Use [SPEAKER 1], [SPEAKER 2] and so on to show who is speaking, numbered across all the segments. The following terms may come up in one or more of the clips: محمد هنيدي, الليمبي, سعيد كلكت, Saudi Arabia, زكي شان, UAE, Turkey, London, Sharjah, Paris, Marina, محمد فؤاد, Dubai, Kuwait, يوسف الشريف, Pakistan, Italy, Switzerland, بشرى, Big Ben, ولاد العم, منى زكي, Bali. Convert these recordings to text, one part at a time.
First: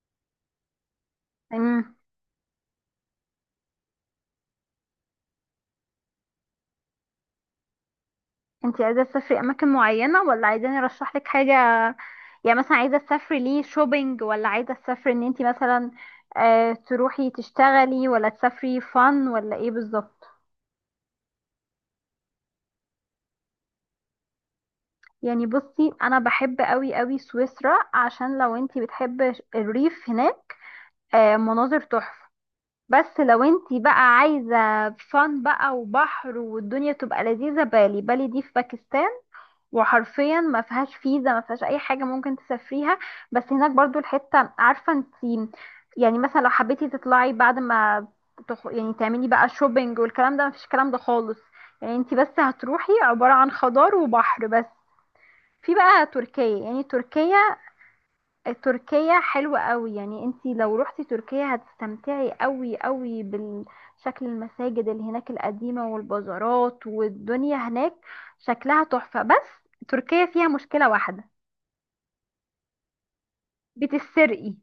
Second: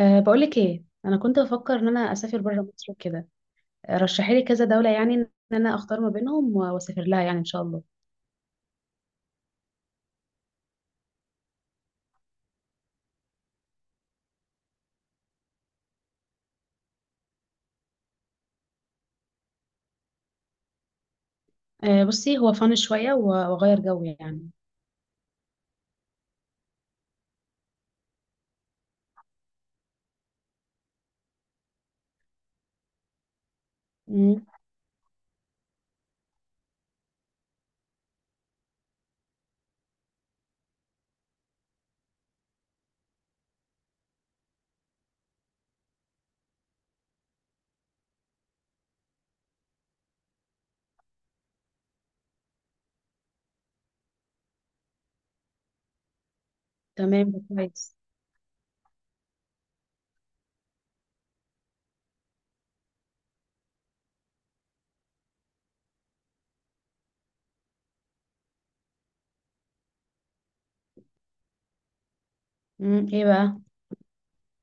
[SPEAKER 1] بقولك ايه، انا كنت بفكر ان
[SPEAKER 2] امم
[SPEAKER 1] انا اسافر بره مصر وكده. رشحي لي كذا دوله، يعني ان انا اختار ما بينهم واسافر لها يعني ان شاء الله.
[SPEAKER 2] انتي عايزه تسافري اماكن معينه ولا عايزاني ارشح لك حاجه؟ يعني مثلا عايزه تسافري ليه شوبينج، ولا عايزه تسافري ان انتي مثلا تروحي تشتغلي، ولا تسافري فن، ولا ايه بالظبط؟
[SPEAKER 1] بصي، هو فن شويه واغير جو يعني.
[SPEAKER 2] يعني بصي، انا بحب قوي قوي سويسرا، عشان لو انتي بتحب الريف هناك مناظر تحفه. بس لو انتي بقى
[SPEAKER 1] امم
[SPEAKER 2] عايزه فن بقى وبحر والدنيا تبقى لذيذه، بالي بالي دي في باكستان، وحرفيا ما فيهاش فيزا، ما فيهاش اي حاجه، ممكن تسافريها. بس هناك برضو الحته عارفه انت، يعني مثلا لو حبيتي تطلعي بعد ما يعني تعملي بقى شوبينج والكلام ده، ما فيش الكلام ده خالص. يعني انت بس هتروحي عباره عن خضار وبحر بس. في بقى تركيا، يعني
[SPEAKER 1] تمام، ده
[SPEAKER 2] تركيا،
[SPEAKER 1] كويس.
[SPEAKER 2] تركيا حلوة قوي. يعني انتي لو روحتي تركيا هتستمتعي قوي قوي بالشكل، المساجد اللي هناك القديمة والبازارات والدنيا هناك شكلها تحفة. بس تركيا فيها مشكلة واحدة،
[SPEAKER 1] ايه بقى؟
[SPEAKER 2] بتسرقي.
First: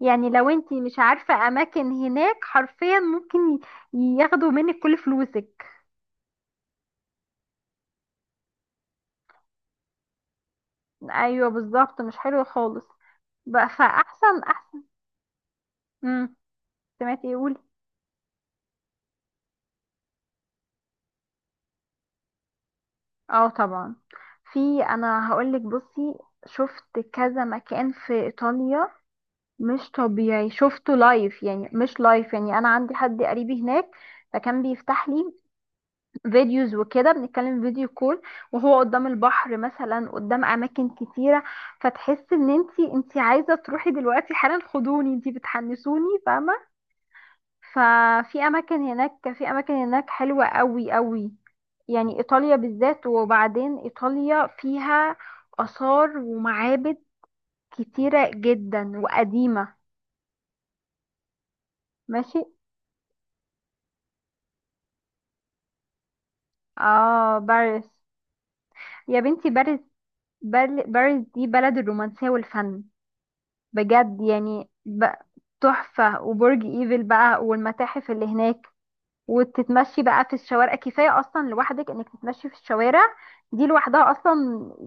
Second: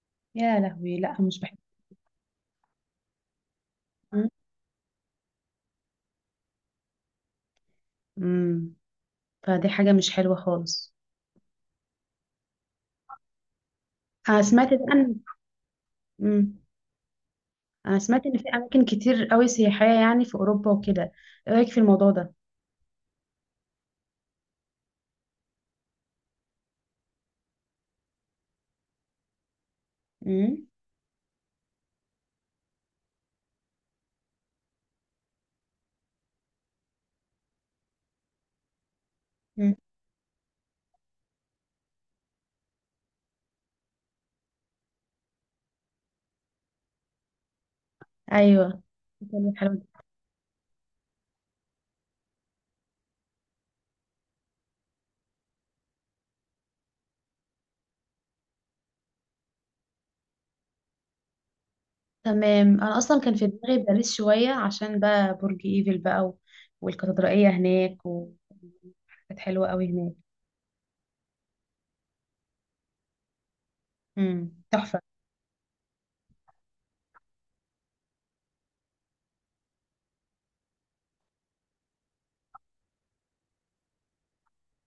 [SPEAKER 2] يعني لو
[SPEAKER 1] يا
[SPEAKER 2] انتي
[SPEAKER 1] لهوي،
[SPEAKER 2] مش
[SPEAKER 1] لا مش
[SPEAKER 2] عارفة
[SPEAKER 1] بحب.
[SPEAKER 2] اماكن هناك حرفيا ممكن ياخدوا منك كل فلوسك.
[SPEAKER 1] امم فدي حاجه مش حلوه خالص.
[SPEAKER 2] ايوه بالظبط، مش حلو خالص. بقى فاحسن
[SPEAKER 1] انا سمعت
[SPEAKER 2] احسن.
[SPEAKER 1] بقى ان…
[SPEAKER 2] امم
[SPEAKER 1] امم
[SPEAKER 2] سمعتي ايه؟
[SPEAKER 1] انا سمعت ان في اماكن كتير قوي سياحيه يعني في اوروبا وكده. ايه رايك في الموضوع ده؟
[SPEAKER 2] اه طبعا، في، انا هقولك، بصي، شفت كذا مكان في ايطاليا مش طبيعي.
[SPEAKER 1] امم
[SPEAKER 2] شفته لايف، يعني مش لايف، يعني انا عندي حد قريبي هناك، فكان بيفتح لي فيديوز وكده، بنتكلم فيديو كول وهو قدام البحر
[SPEAKER 1] أمم.
[SPEAKER 2] مثلا، قدام اماكن كتيره. فتحس ان انتي عايزه تروحي دلوقتي حالا، خدوني انتي بتحنسوني، فاهمه؟ ففي اماكن
[SPEAKER 1] ايوه،
[SPEAKER 2] هناك، في
[SPEAKER 1] إيطاليا
[SPEAKER 2] اماكن
[SPEAKER 1] حلوة.
[SPEAKER 2] هناك حلوة قوي قوي، يعني ايطاليا بالذات. وبعدين ايطاليا فيها اثار ومعابد كتيرة جدا وقديمة. ماشي.
[SPEAKER 1] تمام، انا اصلا كان في دماغي باريس شويه عشان بقى برج ايفل بقى
[SPEAKER 2] اه،
[SPEAKER 1] والكاتدرائيه
[SPEAKER 2] باريس.
[SPEAKER 1] هناك
[SPEAKER 2] يا
[SPEAKER 1] كانت
[SPEAKER 2] بنتي
[SPEAKER 1] حلوه
[SPEAKER 2] باريس.
[SPEAKER 1] قوي هناك.
[SPEAKER 2] باريس دي بلد الرومانسية والفن، بجد.
[SPEAKER 1] تحفه.
[SPEAKER 2] تحفة، وبرج ايفل بقى، والمتاحف اللي هناك، وتتمشي بقى في الشوارع. كفاية أصلا لوحدك إنك تتمشي في الشوارع دي لوحدها أصلا.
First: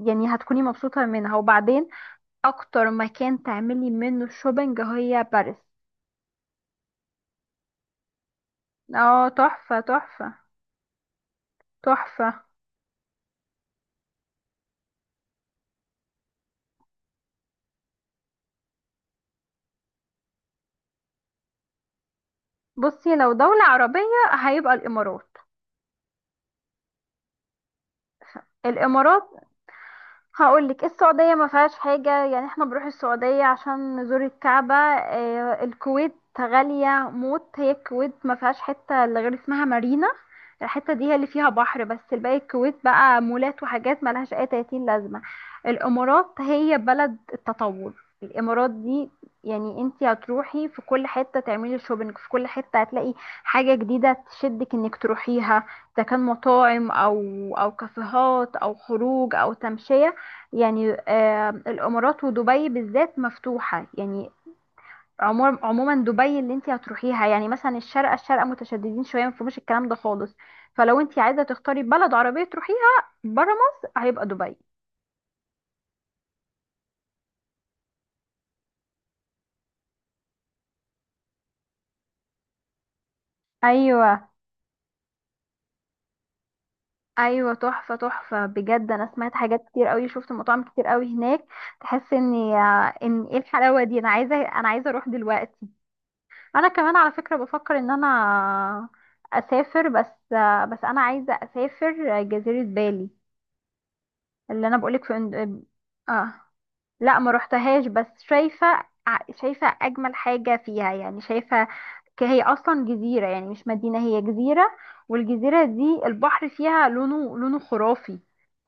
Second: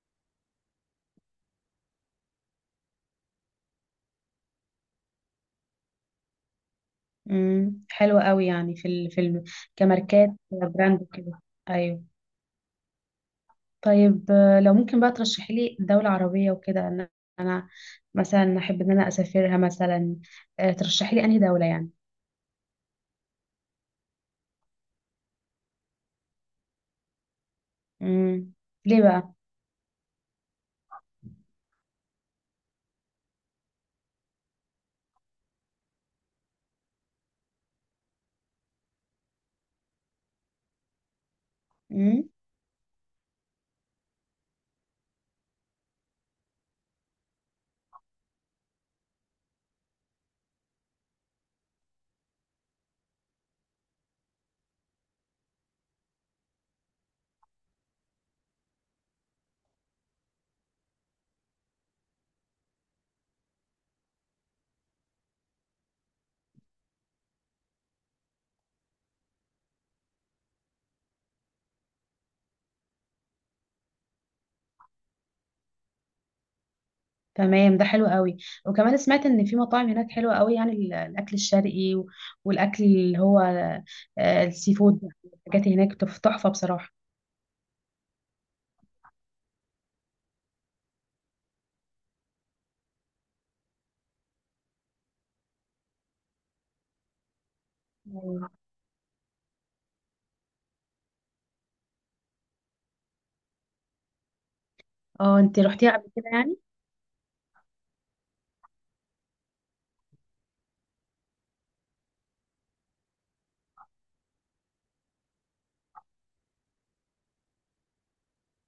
[SPEAKER 2] يعني هتكوني مبسوطة منها. وبعدين أكتر مكان تعملي منه شوبينج هي باريس.
[SPEAKER 1] حلوه قوي يعني في ال… في
[SPEAKER 2] اه
[SPEAKER 1] ال…
[SPEAKER 2] تحفة،
[SPEAKER 1] كماركات
[SPEAKER 2] تحفة،
[SPEAKER 1] براند وكده. ايوه.
[SPEAKER 2] تحفة.
[SPEAKER 1] طيب لو ممكن بقى ترشحي لي دوله عربيه وكده، انا انا مثلا احب ان انا اسافرها مثلا. ترشحي لي انهي دوله يعني.
[SPEAKER 2] بصي، لو دولة عربية، هيبقى الإمارات.
[SPEAKER 1] امم
[SPEAKER 2] الإمارات.
[SPEAKER 1] ليه
[SPEAKER 2] هقولك، السعودية ما فيهاش حاجة، يعني احنا بنروح السعودية عشان نزور الكعبة. آه، الكويت غالية موت، هي الكويت ما فيهاش حتة اللي غير اسمها مارينا. الحتة دي هي اللي فيها بحر بس،
[SPEAKER 1] بقى؟
[SPEAKER 2] الباقي الكويت بقى مولات وحاجات ملهاش اي 30 لازمة. الامارات هي بلد التطور، الامارات دي. يعني انتي هتروحي في كل حتة تعملي شوبينج، في كل حتة هتلاقي حاجة جديدة تشدك انك تروحيها، اذا كان مطاعم او او كافيهات او خروج او تمشية. يعني آه، الامارات ودبي بالذات مفتوحه، يعني عموما عموما دبي اللي انت هتروحيها. يعني مثلا الشارقه، الشارقه متشددين شويه، ما فيهمش الكلام ده خالص. فلو انت عايزه تختاري بلد عربيه تروحيها بره مصر، هيبقى دبي.
[SPEAKER 1] تمام، ده حلو قوي. وكمان سمعت ان في مطاعم هناك حلوه قوي، يعني الاكل الشرقي والاكل اللي هو
[SPEAKER 2] ايوه
[SPEAKER 1] السي فود. الحاجات هناك تحفه بصراحه.
[SPEAKER 2] ايوه، تحفه تحفه بجد. انا سمعت حاجات كتير قوي، شفت مطاعم كتير قوي هناك، تحس ان ان ايه الحلاوه دي، انا عايزه انا عايزه اروح دلوقتي. انا كمان على فكره بفكر ان انا
[SPEAKER 1] أيوة.
[SPEAKER 2] اسافر، بس آه، بس انا عايزه اسافر جزيره بالي اللي انا بقولك
[SPEAKER 1] اه، انت رحتيها قبل كده
[SPEAKER 2] اه
[SPEAKER 1] يعني؟
[SPEAKER 2] لا ما روحتهاش، بس شايفه شايفه اجمل حاجه فيها، يعني شايفه هي اصلا جزيره، يعني مش مدينه، هي جزيره، والجزيره دي البحر فيها لونه لونه خرافي،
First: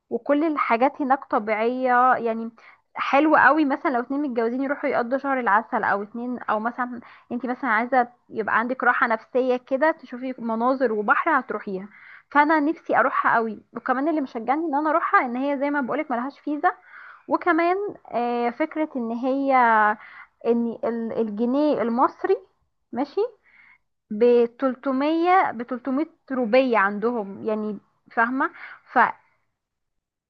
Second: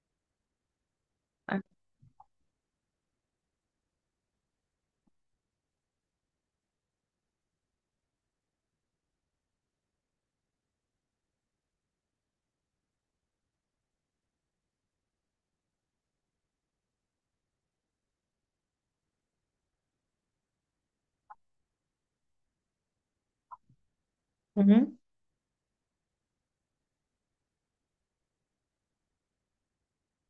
[SPEAKER 2] وكل الحاجات هناك
[SPEAKER 1] أه.
[SPEAKER 2] طبيعية يعني. حلو قوي مثلا لو اتنين متجوزين يروحوا يقضوا شهر العسل، او اتنين، او مثلا انت مثلا عايزة يبقى عندك راحة نفسية كده، تشوفي مناظر وبحر، هتروحيها. فانا نفسي اروحها قوي. وكمان اللي مشجعني ان انا اروحها ان هي زي ما بقولك ملهاش فيزا. وكمان آه، فكرة ان هي ان الجنيه المصري ماشي ب
[SPEAKER 1] مهم.
[SPEAKER 2] 300، ب 300 روبية عندهم يعني، فاهمة؟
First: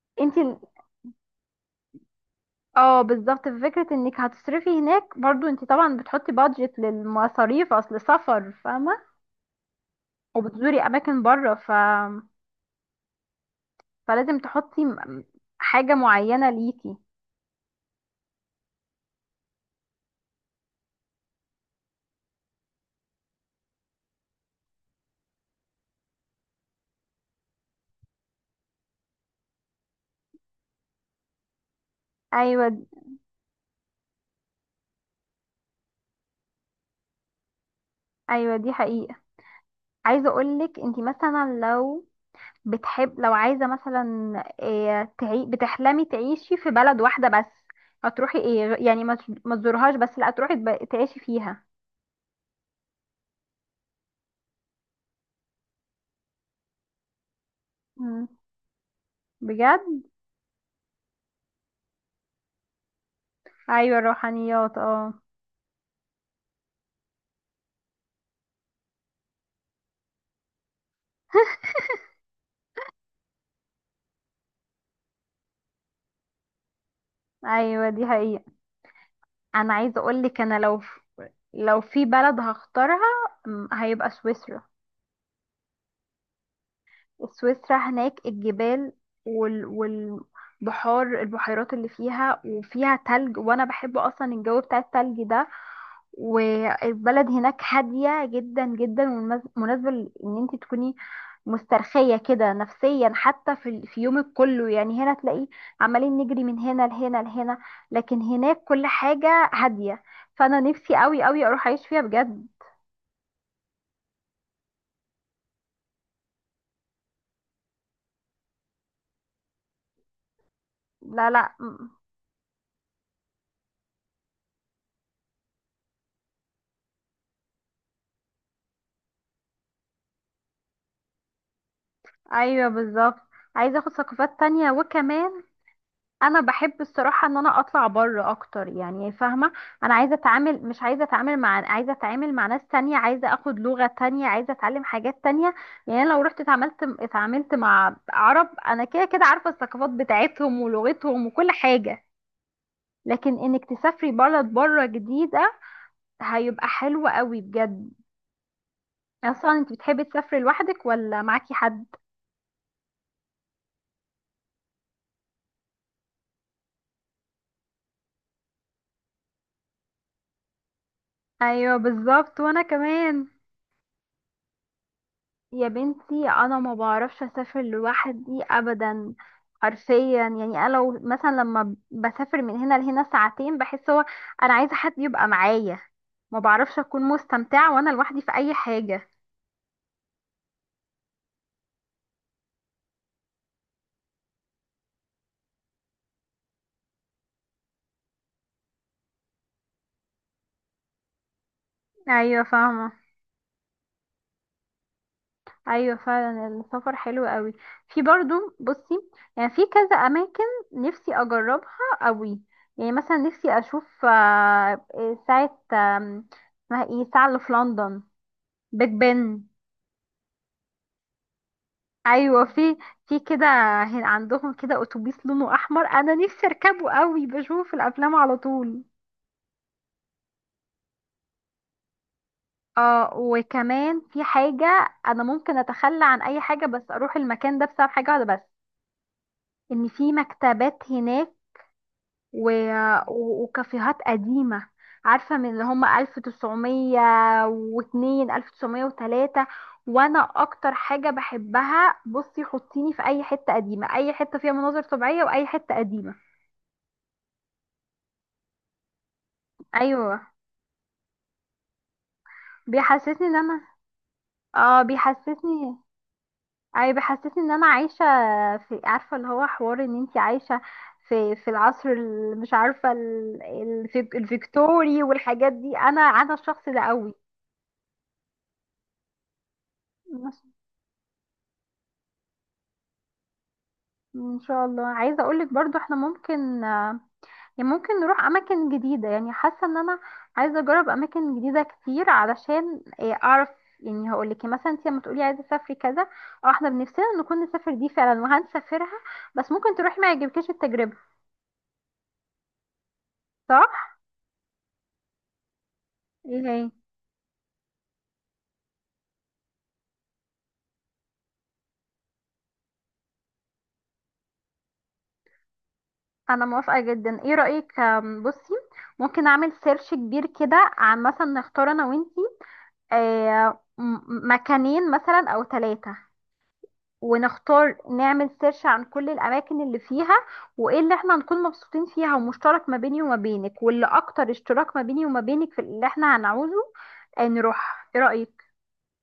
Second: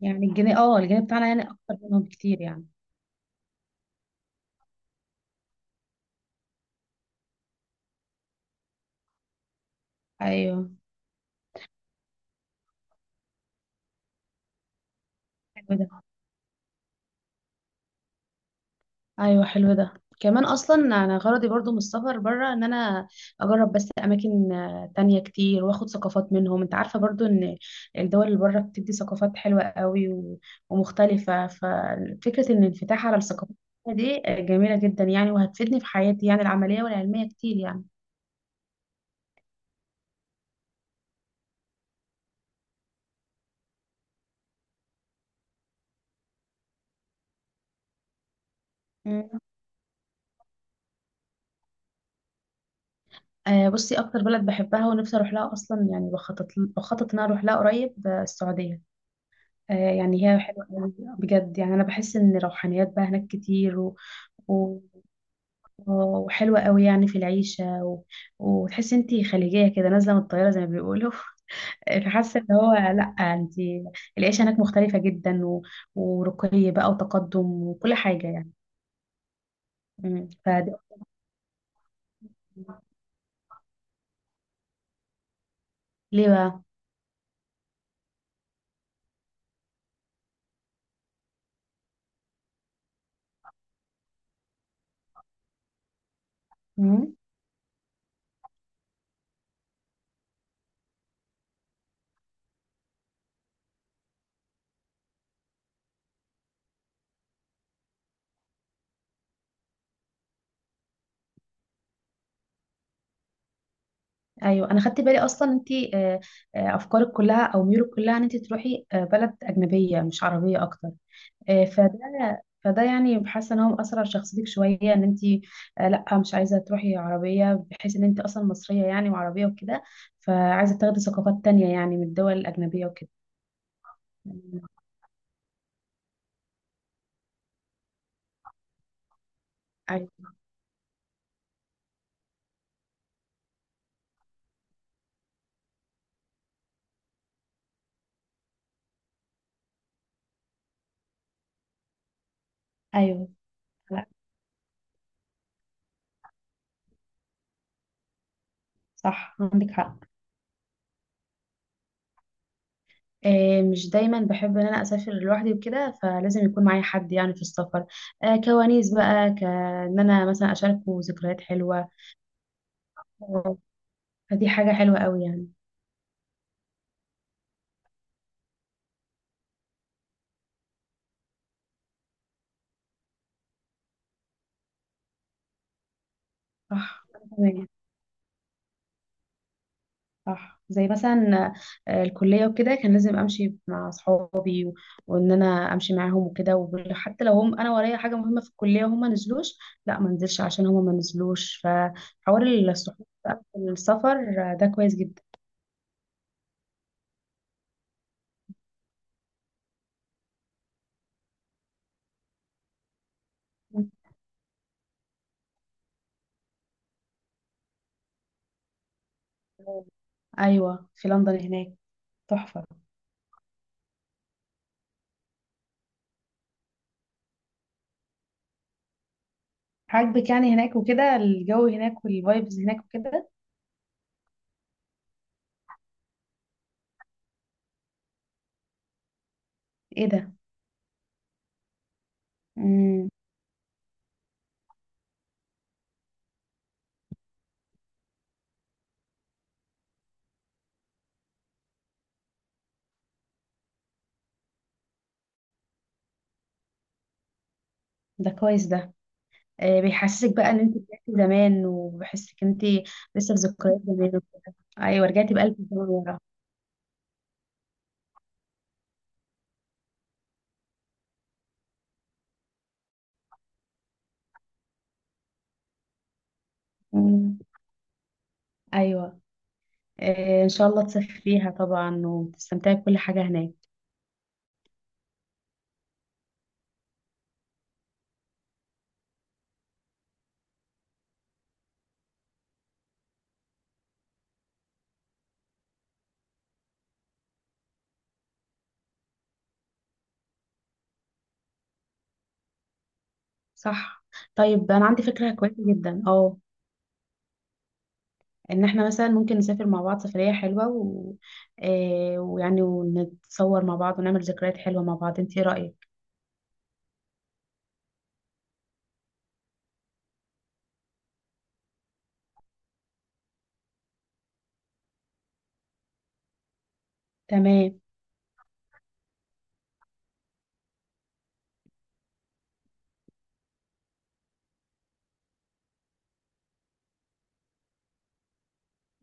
[SPEAKER 1] يعني
[SPEAKER 2] فانت،
[SPEAKER 1] الجنيه، اه الجنيه بتاعنا يعني اكتر منهم بكتير يعني.
[SPEAKER 2] اه بالظبط، في فكرة انك هتصرفي هناك. برضو انت طبعا بتحطي بادجت للمصاريف اصل سفر، فاهمة؟
[SPEAKER 1] ايوه،
[SPEAKER 2] وبتزوري اماكن بره، فلازم تحطي
[SPEAKER 1] حلو ده.
[SPEAKER 2] حاجة معينة ليكي.
[SPEAKER 1] ايوه، حلو ده. كمان اصلا انا غرضي برضو من السفر بره ان انا اجرب بس اماكن تانية كتير، واخد ثقافات منهم. انت عارفه برضو ان الدول اللي بره بتدي ثقافات حلوه قوي ومختلفه. ففكره ان
[SPEAKER 2] ايوه
[SPEAKER 1] الانفتاح على الثقافات دي جميله جدا يعني، وهتفيدني في حياتي يعني العمليه والعلميه كتير يعني.
[SPEAKER 2] ايوه دي حقيقة. عايزة اقولك انت مثلا لو بتحب، لو عايزة مثلا إيه بتحلمي تعيشي في بلد واحدة بس، هتروحي ايه يعني ما
[SPEAKER 1] مم.
[SPEAKER 2] ما تزورهاش بس لا، تروحي تعيشي فيها.
[SPEAKER 1] بصي، اكتر بلد بحبها ونفسي اروح لها اصلا يعني، بخطط ان أنا اروح لها قريب
[SPEAKER 2] مم.
[SPEAKER 1] السعوديه.
[SPEAKER 2] بجد؟
[SPEAKER 1] يعني هي حلوة قوي، بجد يعني. أنا بحس إن روحانيات بقى هناك كتير و…
[SPEAKER 2] ايوه الروحانيات
[SPEAKER 1] و…
[SPEAKER 2] اه.
[SPEAKER 1] وحلوة قوي يعني في العيشة و… وتحس انتي خليجية كده نازلة من الطيارة زي ما بيقولوا فحاسة إن هو، لأ، انتي العيشة هناك مختلفة جدا و… ورقي بقى وتقدم
[SPEAKER 2] ايوه
[SPEAKER 1] وكل
[SPEAKER 2] دي
[SPEAKER 1] حاجة
[SPEAKER 2] حقيقة.
[SPEAKER 1] يعني.
[SPEAKER 2] انا عايزه اقول
[SPEAKER 1] مم.
[SPEAKER 2] لك، انا
[SPEAKER 1] فدي…
[SPEAKER 2] لو، لو في بلد هختارها، هيبقى سويسرا.
[SPEAKER 1] ليه بقى؟
[SPEAKER 2] سويسرا هناك الجبال والبحار، البحيرات اللي فيها، وفيها تلج، وانا بحب اصلا الجو بتاع التلج ده.
[SPEAKER 1] مم.
[SPEAKER 2] والبلد هناك هادية جدا جدا، مناسبة ان انت تكوني مسترخية كده نفسيا. حتى في يومك كله، يعني هنا تلاقي عمالين نجري من هنا لهنا لهنا، لكن هناك كل حاجة هادية. فانا نفسي قوي قوي اروح اعيش فيها بجد.
[SPEAKER 1] أيوة، أنا خدت بالي أصلا انتي أفكارك كلها أو ميولك كلها إن انتي تروحي بلد أجنبية مش عربية أكتر.
[SPEAKER 2] لا لا م-
[SPEAKER 1] فده فده يعني، حاسه ان هو مأثر على شخصيتك شويه، ان انت لا مش عايزه تروحي عربيه، بحيث ان انت اصلا مصريه يعني وعربيه وكده، فعايزه تاخدي ثقافات تانية يعني من الدول
[SPEAKER 2] ايوه
[SPEAKER 1] الاجنبيه وكده.
[SPEAKER 2] بالظبط، عايزة اخد ثقافات تانية، وكمان انا بحب الصراحه ان انا اطلع بره اكتر، يعني فاهمه. انا عايزه
[SPEAKER 1] ايوه.
[SPEAKER 2] اتعامل، مش عايزه اتعامل مع، عايزه اتعامل مع ناس تانية، عايزه اخد لغه تانية، عايزه اتعلم حاجات تانية. يعني انا لو رحت اتعاملت، مع عرب، انا كده كده عارفه الثقافات بتاعتهم ولغتهم وكل حاجه.
[SPEAKER 1] ايوه.
[SPEAKER 2] لكن انك
[SPEAKER 1] لا.
[SPEAKER 2] تسافري بلد بره جديده، هيبقى حلو قوي بجد.
[SPEAKER 1] صح،
[SPEAKER 2] اصلا
[SPEAKER 1] عندك
[SPEAKER 2] انت
[SPEAKER 1] حق.
[SPEAKER 2] بتحبي تسافري لوحدك ولا معاكي حد؟
[SPEAKER 1] مش دايما بحب ان انا اسافر لوحدي وكده، فلازم يكون معايا حد يعني في السفر، كوانيس بقى، كان انا مثلا اشاركه ذكريات
[SPEAKER 2] ايوه
[SPEAKER 1] حلوه.
[SPEAKER 2] بالظبط وانا كمان.
[SPEAKER 1] آه، فدي حاجه حلوه قوي يعني.
[SPEAKER 2] يا بنتي انا ما بعرفش اسافر لوحدي ابدا، حرفيا. يعني انا لو مثلا لما بسافر من هنا لهنا ساعتين، بحس هو انا عايزه حد يبقى معايا، ما بعرفش اكون
[SPEAKER 1] صح، أنا كمان.
[SPEAKER 2] مستمتعه وانا لوحدي في اي حاجه.
[SPEAKER 1] صح، زي مثلا الكلية وكده، كان لازم أمشي مع أصحابي وإن أنا أمشي معاهم وكده. وحتى لو هم، أنا ورايا حاجة مهمة في الكلية وهم ما نزلوش، لا ما انزلش عشان هم ما نزلوش، فحوار
[SPEAKER 2] ايوه فاهمه.
[SPEAKER 1] الصحاب بقى في السفر ده كويس جدا.
[SPEAKER 2] ايوه فعلا السفر حلو قوي. في برضو، بصي، يعني في كذا اماكن نفسي اجربها قوي. يعني مثلا نفسي اشوف آه، ساعه اسمها ايه، ساعه اللي في لندن، بيج بن.
[SPEAKER 1] أيوة، في لندن هناك.
[SPEAKER 2] ايوه
[SPEAKER 1] تحفة.
[SPEAKER 2] في، في كده عندهم كده اتوبيس لونه احمر، انا نفسي اركبه قوي، بشوفه في الافلام على طول.
[SPEAKER 1] عاجبك يعني هناك وكده، الجو هناك والفايبز هناك
[SPEAKER 2] اه
[SPEAKER 1] وكده.
[SPEAKER 2] وكمان في حاجه انا ممكن اتخلى عن اي حاجه بس اروح المكان ده، بسبب حاجه واحده بس، ان
[SPEAKER 1] إيه
[SPEAKER 2] في
[SPEAKER 1] ده؟
[SPEAKER 2] مكتبات هناك، و...
[SPEAKER 1] مم.
[SPEAKER 2] وكافيهات قديمه، عارفه، من اللي هم 1902، 1903. وانا اكتر حاجه بحبها، بصي، حطيني في اي حته قديمه، اي حته فيها مناظر طبيعيه، واي حته قديمه.
[SPEAKER 1] ده كويس ده.
[SPEAKER 2] ايوه،
[SPEAKER 1] بيحسسك بقى ان انت رجعتي زمان، وبحسك انت
[SPEAKER 2] بيحسسني
[SPEAKER 1] لسه
[SPEAKER 2] ان
[SPEAKER 1] في
[SPEAKER 2] انا،
[SPEAKER 1] ذكريات زمان وكده.
[SPEAKER 2] اه
[SPEAKER 1] ايوه، رجعتي بقلب الزمن
[SPEAKER 2] بيحسسني،
[SPEAKER 1] ورا.
[SPEAKER 2] اي بيحسسني ان انا عايشه في، عارفه اللي هو، حوار ان انتي عايشه في، مش عارفه الفيكتوري والحاجات دي، انا انا الشخص ده قوي.
[SPEAKER 1] مم. ايوه.
[SPEAKER 2] ماشي.
[SPEAKER 1] ان شاء الله تسافريها طبعا وتستمتعي بكل حاجه هناك.
[SPEAKER 2] ان شاء الله، عايزه اقولك برضو احنا ممكن، يعني ممكن نروح اماكن جديده. يعني حاسه ان انا عايزه اجرب اماكن جديده كتير، علشان إيه، اعرف. يعني هقول لك مثلا انت لما تقولي عايزه اسافري كذا، او احنا بنفسنا نكون نسافر دي فعلا وهنسافرها، بس ممكن تروحي ما يعجبكيش التجربه. صح.
[SPEAKER 1] صح. طيب انا عندي فكره كويسه جدا، اه.
[SPEAKER 2] ايه هي؟
[SPEAKER 1] ان احنا مثلا ممكن نسافر مع بعض سفريه حلوه و… ويعني ونتصور مع بعض، ونعمل ذكريات حلوه مع بعض. انت ايه رايك؟
[SPEAKER 2] انا موافقه جدا، ايه رايك بصي، ممكن اعمل سيرش كبير كده، عن مثلا نختار انا وانتي آه، مكانين مثلا او ثلاثه، ونختار،
[SPEAKER 1] تمام.
[SPEAKER 2] نعمل سيرش عن كل الاماكن اللي فيها، وايه اللي احنا هنكون مبسوطين فيها، ومشترك ما بيني وما بينك، واللي اكتر اشتراك ما بيني وما بينك في اللي احنا هنعوزه آه، نروح. ايه رأيك؟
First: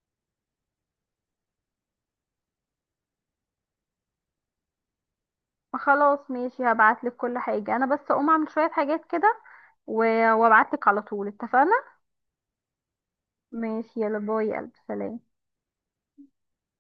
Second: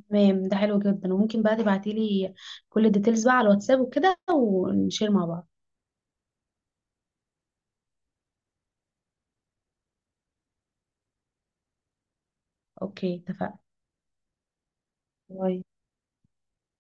[SPEAKER 1] تمام، ده حلو جدا. وممكن بقى تبعتي لي كل الديتيلز بقى على الواتساب وكده، ونشير مع بعض.
[SPEAKER 2] خلاص ماشي، هبعتلك كل حاجة، انا بس اقوم اعمل شوية حاجات كده، وابعتلك على طول، اتفقنا؟
[SPEAKER 1] اوكي، اتفقنا.
[SPEAKER 2] ماشي، يلا باي يا قلبي، سلام.
[SPEAKER 1] الله.